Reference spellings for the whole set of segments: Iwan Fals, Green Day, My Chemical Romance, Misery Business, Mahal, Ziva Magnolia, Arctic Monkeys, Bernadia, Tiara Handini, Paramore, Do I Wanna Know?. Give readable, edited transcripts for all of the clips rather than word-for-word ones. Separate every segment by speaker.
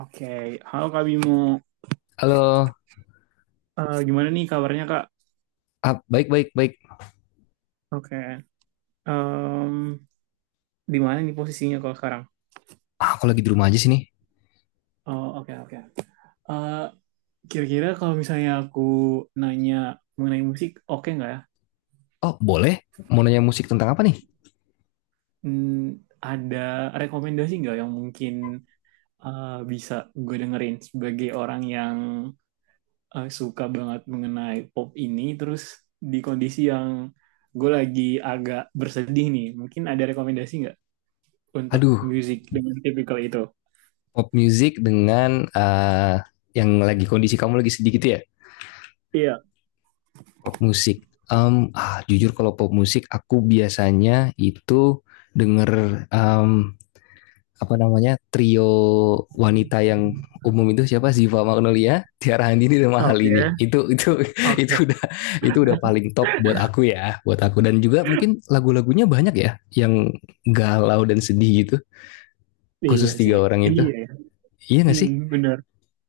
Speaker 1: Oke. Halo Kak Bimo.
Speaker 2: Halo.
Speaker 1: Gimana nih kabarnya, Kak?
Speaker 2: Baik, baik, baik.
Speaker 1: Oke. Em, di mana nih posisinya kalau sekarang?
Speaker 2: Ah, aku lagi di rumah aja sini.
Speaker 1: Oh, oke, oke. Eh, Kira-kira kalau misalnya aku nanya mengenai musik, oke nggak ya?
Speaker 2: Oh, boleh? Mau nanya musik tentang apa nih?
Speaker 1: Hmm, ada rekomendasi nggak yang mungkin bisa gue dengerin sebagai orang yang suka banget mengenai pop ini, terus di kondisi yang gue lagi agak bersedih nih, mungkin ada rekomendasi nggak untuk
Speaker 2: Aduh,
Speaker 1: musik dengan tipikal itu?
Speaker 2: pop music dengan yang lagi kondisi kamu lagi sedih gitu ya?
Speaker 1: Iya,
Speaker 2: Pop musik. Jujur kalau pop musik, aku biasanya itu denger apa namanya trio wanita yang umum itu siapa Ziva Magnolia, Tiara Handini dan Mahal ini.
Speaker 1: oke,
Speaker 2: Itu itu
Speaker 1: oke.
Speaker 2: udah itu udah paling top buat aku ya, buat aku, dan juga mungkin lagu-lagunya banyak ya yang galau dan sedih gitu.
Speaker 1: Iya
Speaker 2: Khusus tiga
Speaker 1: sih,
Speaker 2: orang itu.
Speaker 1: iya, ya.
Speaker 2: Iya gak
Speaker 1: Hmm,
Speaker 2: sih?
Speaker 1: bener.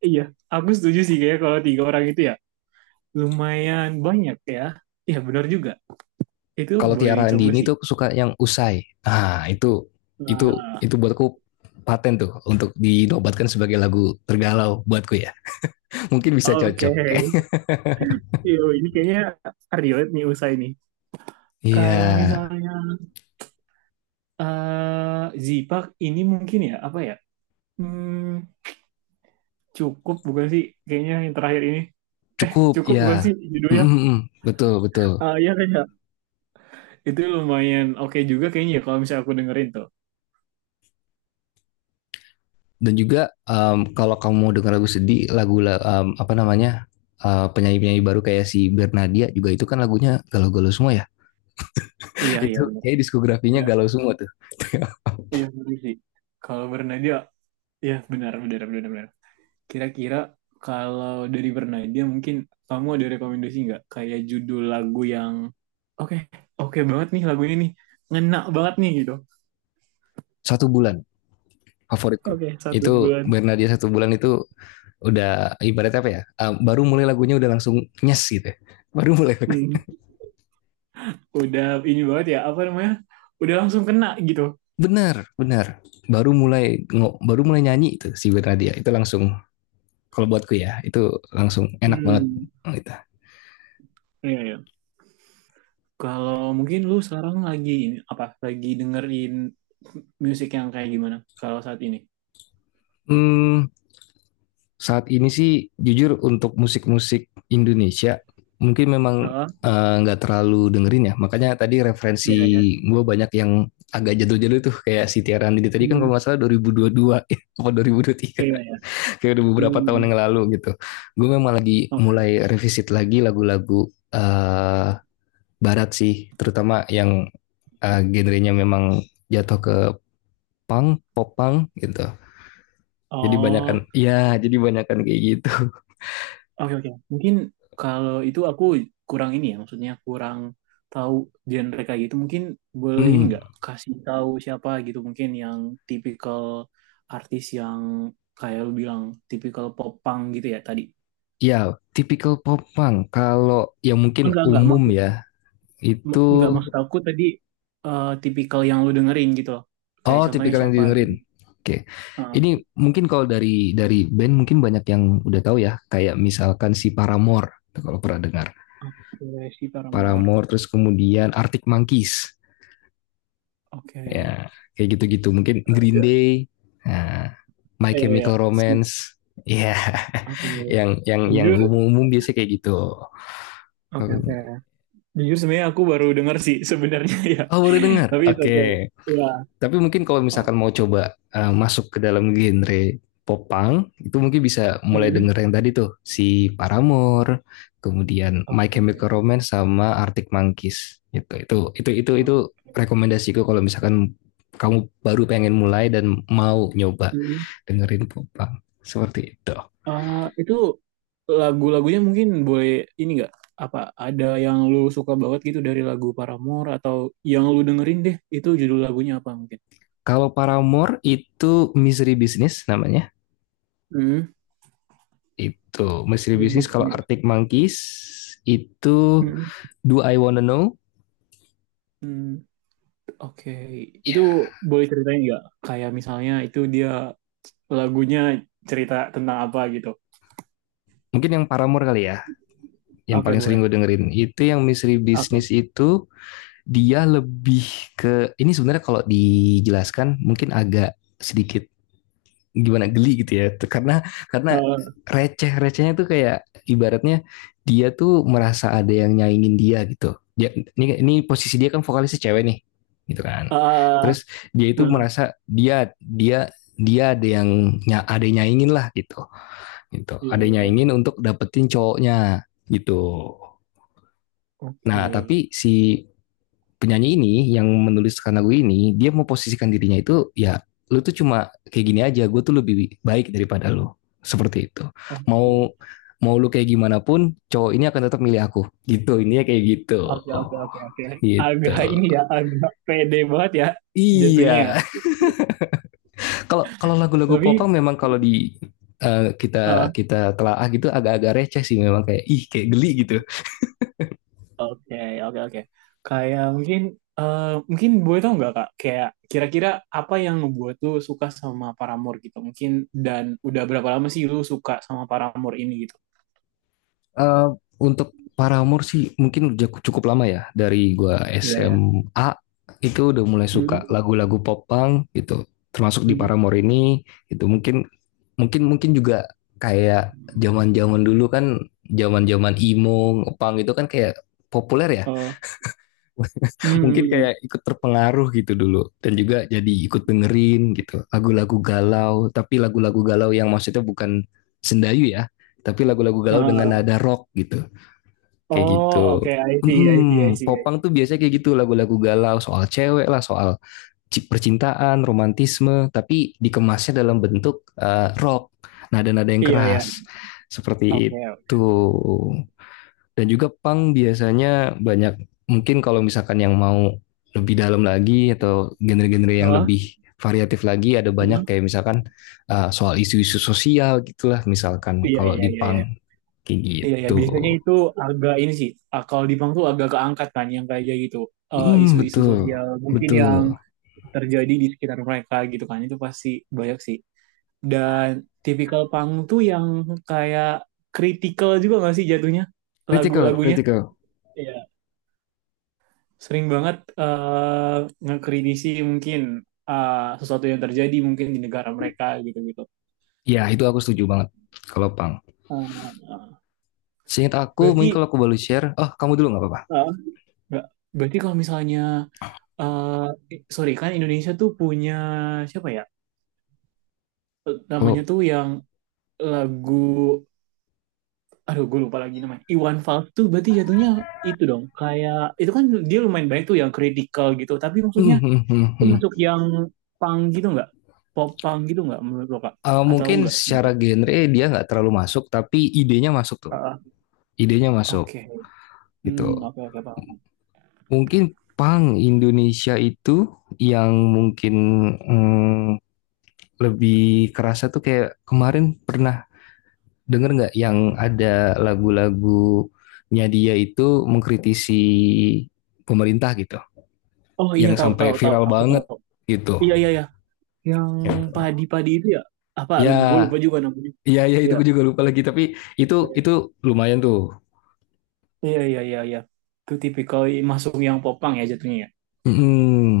Speaker 1: Iya, aku setuju sih kayak kalau tiga orang itu ya lumayan banyak ya. Iya bener juga, itu
Speaker 2: Kalau
Speaker 1: boleh
Speaker 2: Tiara
Speaker 1: dicoba
Speaker 2: Handini
Speaker 1: sih.
Speaker 2: tuh aku suka yang usai. Ah, itu itu
Speaker 1: Nah,
Speaker 2: itu buatku paten tuh untuk dinobatkan sebagai lagu tergalau buatku ya. Mungkin bisa
Speaker 1: oke.
Speaker 2: cocok.
Speaker 1: Yo, ini kayaknya relate nih usai nih.
Speaker 2: Iya,
Speaker 1: Kalau
Speaker 2: yeah.
Speaker 1: misalnya Zipak ini mungkin ya apa ya? Hmm, Cukup bukan sih? Kayaknya yang terakhir ini
Speaker 2: Cukup,
Speaker 1: cukup
Speaker 2: ya.
Speaker 1: bukan sih
Speaker 2: Mm,
Speaker 1: judulnya?
Speaker 2: mm, mm. Betul, betul.
Speaker 1: Ah, iya kayaknya. Itu lumayan oke juga kayaknya ya kalau misalnya aku dengerin tuh.
Speaker 2: Dan juga kalau kamu mau dengar lagu sedih, apa namanya? Penyanyi-penyanyi baru kayak si Bernadia juga, itu kan lagunya galau-galau semua ya.
Speaker 1: Iya, iya.
Speaker 2: Itu kayak diskografinya
Speaker 1: Iya,
Speaker 2: galau semua tuh.
Speaker 1: iya benar sih. Kalau Bernadia, ya benar, benar, benar, benar. Kira-kira kalau dari Bernadia mungkin kamu ada rekomendasi nggak? Kayak judul lagu yang oke, oke banget nih lagu ini nih, ngena banget nih gitu.
Speaker 2: Satu bulan favoritku.
Speaker 1: Oke, satu
Speaker 2: Itu
Speaker 1: bulan.
Speaker 2: Bernadia satu bulan itu udah ibarat apa ya? Baru mulai lagunya udah langsung nyes gitu, ya. Baru mulai.
Speaker 1: Hmm, udah ini banget ya, apa namanya? Udah langsung kena gitu.
Speaker 2: Benar, benar. Baru mulai nyanyi itu si Bernadia. Itu langsung, kalau buatku ya, itu langsung enak banget.
Speaker 1: Hmm, iya, iya. Kalau mungkin lu sekarang lagi ini apa? Lagi dengerin musik yang kayak gimana? Kalau saat ini?
Speaker 2: Hmm, Saat ini sih jujur untuk musik-musik Indonesia mungkin memang
Speaker 1: Oh,
Speaker 2: nggak terlalu dengerin ya. Makanya tadi referensi
Speaker 1: iya, iya.
Speaker 2: gue banyak yang agak jadul-jadul tuh, kayak si Tiara Andini tadi kan kalau
Speaker 1: Hmm,
Speaker 2: nggak salah 2022 atau
Speaker 1: iya,
Speaker 2: 2023
Speaker 1: iya.
Speaker 2: kayak udah beberapa tahun
Speaker 1: Hmm,
Speaker 2: yang lalu gitu. Gue memang lagi
Speaker 1: oke.
Speaker 2: mulai revisit lagi lagu-lagu eh, barat sih, terutama yang genrenya memang jatuh ke punk, pop punk gitu. Jadi banyakan,
Speaker 1: Oh,
Speaker 2: ya jadi banyakan kayak gitu.
Speaker 1: oke, oke. Mungkin kalau itu aku kurang ini ya, maksudnya kurang tahu genre kayak gitu. Mungkin boleh ini
Speaker 2: Hmm,
Speaker 1: nggak kasih tahu siapa gitu mungkin yang tipikal artis yang kayak lu bilang tipikal pop punk gitu ya tadi.
Speaker 2: ya, tipikal pop punk. Kalau yang mungkin
Speaker 1: Enggak,
Speaker 2: umum
Speaker 1: maksud
Speaker 2: ya, itu,
Speaker 1: enggak maksud aku tadi, tipikal yang lu dengerin gitu loh. Kayak
Speaker 2: oh,
Speaker 1: contohnya
Speaker 2: tipikal yang
Speaker 1: siapa
Speaker 2: didengerin.
Speaker 1: gitu.
Speaker 2: Oke.
Speaker 1: Ah,
Speaker 2: Ini mungkin kalau dari band mungkin banyak yang udah tahu ya, kayak misalkan si Paramore, kalau pernah dengar.
Speaker 1: oke, si Paramore.
Speaker 2: Paramore, terus kemudian Arctic Monkeys.
Speaker 1: Oke.
Speaker 2: Ya, kayak gitu-gitu. Mungkin Green Day, nah, My
Speaker 1: Iya, iya.
Speaker 2: Chemical
Speaker 1: Si-
Speaker 2: Romance. Ya,
Speaker 1: Oke.
Speaker 2: yang
Speaker 1: Jujur
Speaker 2: umum-umum biasanya kayak gitu.
Speaker 1: Oke, oke. Jujur sebenarnya aku baru dengar sih sebenarnya ya.
Speaker 2: Oh, baru dengar.
Speaker 1: Tapi itu oke.
Speaker 2: Oke.
Speaker 1: Ya.
Speaker 2: Tapi mungkin kalau misalkan
Speaker 1: Oh.
Speaker 2: mau coba masuk ke dalam genre pop punk, itu mungkin bisa mulai
Speaker 1: Mhm.
Speaker 2: denger yang tadi tuh, si Paramore, kemudian My Chemical
Speaker 1: Oke.
Speaker 2: Romance sama Arctic Monkeys. Gitu. Itu
Speaker 1: Oke.
Speaker 2: rekomendasiku kalau misalkan kamu baru pengen mulai dan mau nyoba
Speaker 1: Mhm.
Speaker 2: dengerin pop punk. Seperti itu.
Speaker 1: Ah, itu lagu-lagunya mungkin boleh ini nggak? Apa ada yang lu suka banget gitu dari lagu Paramore atau yang lu dengerin deh itu judul lagunya apa mungkin?
Speaker 2: Kalau Paramore itu Misery Business namanya.
Speaker 1: Hmm.
Speaker 2: Itu Misery
Speaker 1: History
Speaker 2: Business. Kalau
Speaker 1: Business.
Speaker 2: Arctic Monkeys itu
Speaker 1: Mhm.
Speaker 2: Do I Wanna Know?
Speaker 1: Hmm. Oke. Itu
Speaker 2: Ya.
Speaker 1: boleh ceritain nggak? Kayak misalnya itu dia lagunya cerita tentang apa gitu?
Speaker 2: Mungkin yang Paramore kali ya, yang
Speaker 1: Oke
Speaker 2: paling sering
Speaker 1: boleh.
Speaker 2: gue dengerin. Itu yang Misteri
Speaker 1: Oke.
Speaker 2: Bisnis itu dia lebih ke ini, sebenarnya kalau dijelaskan mungkin agak sedikit gimana, geli gitu ya, karena
Speaker 1: Eh,
Speaker 2: receh recehnya tuh kayak ibaratnya dia tuh merasa ada yang nyaingin dia gitu. Dia ini posisi dia kan vokalisnya cewek nih gitu kan,
Speaker 1: ah
Speaker 2: terus dia
Speaker 1: eh,
Speaker 2: itu merasa dia dia dia ada yang nya ada yang nyaingin lah gitu, gitu
Speaker 1: iya,
Speaker 2: ada yang
Speaker 1: iya.
Speaker 2: nyaingin untuk dapetin cowoknya gitu. Nah,
Speaker 1: Oke.
Speaker 2: tapi si penyanyi ini yang menuliskan lagu ini dia mau posisikan dirinya itu ya, lu tuh cuma kayak gini aja, gue tuh lebih baik daripada lu, seperti itu. mau
Speaker 1: Oke,
Speaker 2: mau lu kayak gimana pun cowok ini akan tetap milih aku gitu, ini kayak gitu,
Speaker 1: oke, oke,
Speaker 2: oh,
Speaker 1: oke, oke.
Speaker 2: gitu.
Speaker 1: Agak ini ya, agak pede banget ya jatuhnya
Speaker 2: Iya.
Speaker 1: ya.
Speaker 2: Kalau kalau lagu-lagu
Speaker 1: Tapi,
Speaker 2: popang memang kalau di kita
Speaker 1: eh,
Speaker 2: kita telaah gitu agak-agak receh sih memang, kayak ih, kayak geli gitu.
Speaker 1: oke, oke, oke. Kayak mungkin, eh, mungkin boleh tau nggak, Kak? Kayak kira-kira apa yang ngebuat tuh suka sama Paramore gitu? Mungkin dan udah berapa lama sih lu suka sama Paramore ini gitu?
Speaker 2: Eh, untuk Paramore sih mungkin udah cukup lama ya, dari gua
Speaker 1: Iya, ya.
Speaker 2: SMA itu udah mulai suka
Speaker 1: Hmm,
Speaker 2: lagu-lagu pop punk gitu, termasuk di
Speaker 1: hmm,
Speaker 2: Paramore ini. Itu mungkin, mungkin juga kayak zaman-zaman dulu kan, zaman-zaman emo punk itu kan kayak populer ya.
Speaker 1: oh,
Speaker 2: Mungkin
Speaker 1: hmm,
Speaker 2: kayak ikut terpengaruh gitu dulu, dan juga jadi ikut dengerin gitu lagu-lagu galau, tapi lagu-lagu galau yang maksudnya bukan sendayu ya, tapi lagu-lagu galau dengan
Speaker 1: ah.
Speaker 2: nada rock gitu, kayak
Speaker 1: Oh, oke,
Speaker 2: gitu.
Speaker 1: I see, I see, I
Speaker 2: Mm-mm,
Speaker 1: see, I
Speaker 2: popang
Speaker 1: see.
Speaker 2: tuh biasanya kayak gitu, lagu-lagu galau soal cewek lah, soal percintaan, romantisme, tapi dikemasnya dalam bentuk rock, nada-nada yang
Speaker 1: Iya, ya.
Speaker 2: keras. Seperti
Speaker 1: Oke.
Speaker 2: itu. Dan juga punk biasanya banyak, mungkin kalau misalkan yang mau lebih dalam lagi atau genre-genre yang
Speaker 1: Heeh,
Speaker 2: lebih variatif lagi ada banyak,
Speaker 1: heeh.
Speaker 2: kayak misalkan soal isu-isu sosial gitulah, misalkan
Speaker 1: Iya,
Speaker 2: kalau
Speaker 1: iya,
Speaker 2: di
Speaker 1: iya, iya.
Speaker 2: punk kayak
Speaker 1: Iya, iya.
Speaker 2: gitu.
Speaker 1: Biasanya itu agak ini sih. Ah, kalau di Bank tuh agak keangkat kan yang kayak gitu.
Speaker 2: Mm,
Speaker 1: Isu-isu
Speaker 2: betul,
Speaker 1: sosial mungkin
Speaker 2: betul.
Speaker 1: yang terjadi di sekitar mereka gitu kan. Itu pasti banyak sih. Dan tipikal pang tuh yang kayak kritikal juga gak sih jatuhnya
Speaker 2: Critical,
Speaker 1: lagu-lagunya?
Speaker 2: critical.
Speaker 1: Iya. Sering banget ngekritisi mungkin eh, sesuatu yang terjadi mungkin di negara mereka gitu-gitu.
Speaker 2: Ya, itu aku setuju banget kalau Pang.
Speaker 1: Eh,
Speaker 2: Seingat aku, mungkin
Speaker 1: berarti
Speaker 2: kalau aku boleh share, oh kamu dulu nggak apa-apa.
Speaker 1: eh, nggak- berarti kalau misalnya eh sorry, kan Indonesia tuh punya siapa ya? Namanya
Speaker 2: Kalau
Speaker 1: tuh yang lagu, aduh gue lupa lagi namanya. Iwan Fals tuh berarti jatuhnya itu dong. Kayak itu kan dia lumayan banyak tuh yang kritikal gitu. Tapi
Speaker 2: Hmm,
Speaker 1: maksudnya
Speaker 2: hmm, hmm,
Speaker 1: itu
Speaker 2: hmm.
Speaker 1: masuk yang punk gitu nggak? Pop punk gitu nggak menurut lo, Kak?
Speaker 2: Eh,
Speaker 1: Atau
Speaker 2: mungkin
Speaker 1: enggak
Speaker 2: secara
Speaker 1: sebenarnya?
Speaker 2: genre dia nggak terlalu masuk, tapi idenya masuk tuh,
Speaker 1: Ah,
Speaker 2: idenya masuk
Speaker 1: oke. Hmm,
Speaker 2: gitu.
Speaker 1: oke, oke paham.
Speaker 2: Mungkin Pang Indonesia itu, yang mungkin mm, lebih kerasa tuh kayak kemarin pernah. Dengar nggak yang ada lagu-lagunya dia itu mengkritisi pemerintah gitu,
Speaker 1: Oh, iya,
Speaker 2: yang
Speaker 1: tahu,
Speaker 2: sampai
Speaker 1: tahu, tahu.
Speaker 2: viral
Speaker 1: Aku tahu.
Speaker 2: banget gitu.
Speaker 1: Iya, iya, iya. Yang
Speaker 2: Gitu.
Speaker 1: padi-padi itu ya? Apa?
Speaker 2: Ya,
Speaker 1: Gue lupa juga namanya.
Speaker 2: ya, ya, itu gue juga lupa lagi, tapi
Speaker 1: Iya.
Speaker 2: itu lumayan tuh.
Speaker 1: Iya, iya, iya, iya. Itu tipikal masuk yang popang ya jatuhnya ya.
Speaker 2: Mm-mm.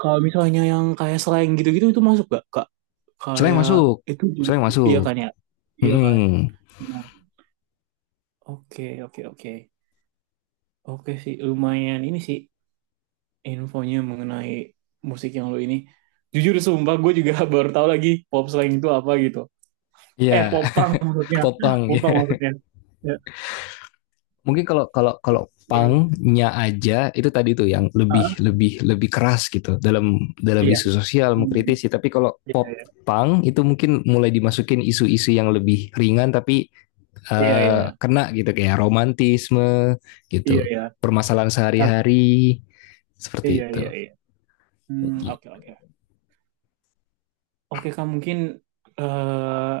Speaker 1: Kalau misalnya yang kayak slang gitu-gitu itu masuk gak, Kak?
Speaker 2: Selain
Speaker 1: Kayak
Speaker 2: masuk,
Speaker 1: itu juga,
Speaker 2: selain
Speaker 1: iya
Speaker 2: masuk.
Speaker 1: kan ya? Iya kan?
Speaker 2: Mm-mm.
Speaker 1: Nah, oke, oke, oke. Oke sih, lumayan ini sih infonya mengenai musik yang lu ini. Jujur sumpah, gue juga baru tahu lagi pop slang itu apa gitu. Eh,
Speaker 2: Ya,
Speaker 1: popang maksudnya.
Speaker 2: popang
Speaker 1: Popang
Speaker 2: ya.
Speaker 1: maksudnya. Ya,
Speaker 2: Mungkin kalau kalau kalau
Speaker 1: oke.
Speaker 2: pangnya aja itu tadi tuh yang
Speaker 1: Ah,
Speaker 2: lebih lebih lebih keras gitu dalam dalam
Speaker 1: iya.
Speaker 2: isu sosial
Speaker 1: Hmm.
Speaker 2: mengkritisi, tapi kalau
Speaker 1: Iya,
Speaker 2: pop
Speaker 1: iya.
Speaker 2: pang itu mungkin mulai dimasukin isu-isu yang lebih ringan tapi
Speaker 1: Iya, iya, iya.
Speaker 2: kena gitu, kayak romantisme
Speaker 1: Iya,
Speaker 2: gitu,
Speaker 1: iya.
Speaker 2: permasalahan
Speaker 1: Tapi,
Speaker 2: sehari-hari, seperti
Speaker 1: iya,
Speaker 2: itu.
Speaker 1: iya, iya. Hmm, oke,
Speaker 2: Gitu.
Speaker 1: oke. Oke Kak, mungkin eh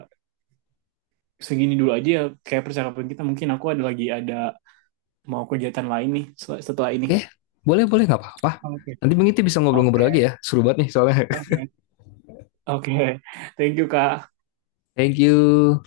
Speaker 1: segini dulu aja ya kayak percakapan kita. Mungkin aku ada lagi, ada mau kegiatan lain nih setelah setelah ini.
Speaker 2: Oke, boleh, boleh, nggak apa-apa.
Speaker 1: Oke.
Speaker 2: Nanti mungkin kita bisa
Speaker 1: Oke,
Speaker 2: ngobrol-ngobrol lagi ya, seru banget nih soalnya.
Speaker 1: oke, oke. Thank you Kak.
Speaker 2: Thank you.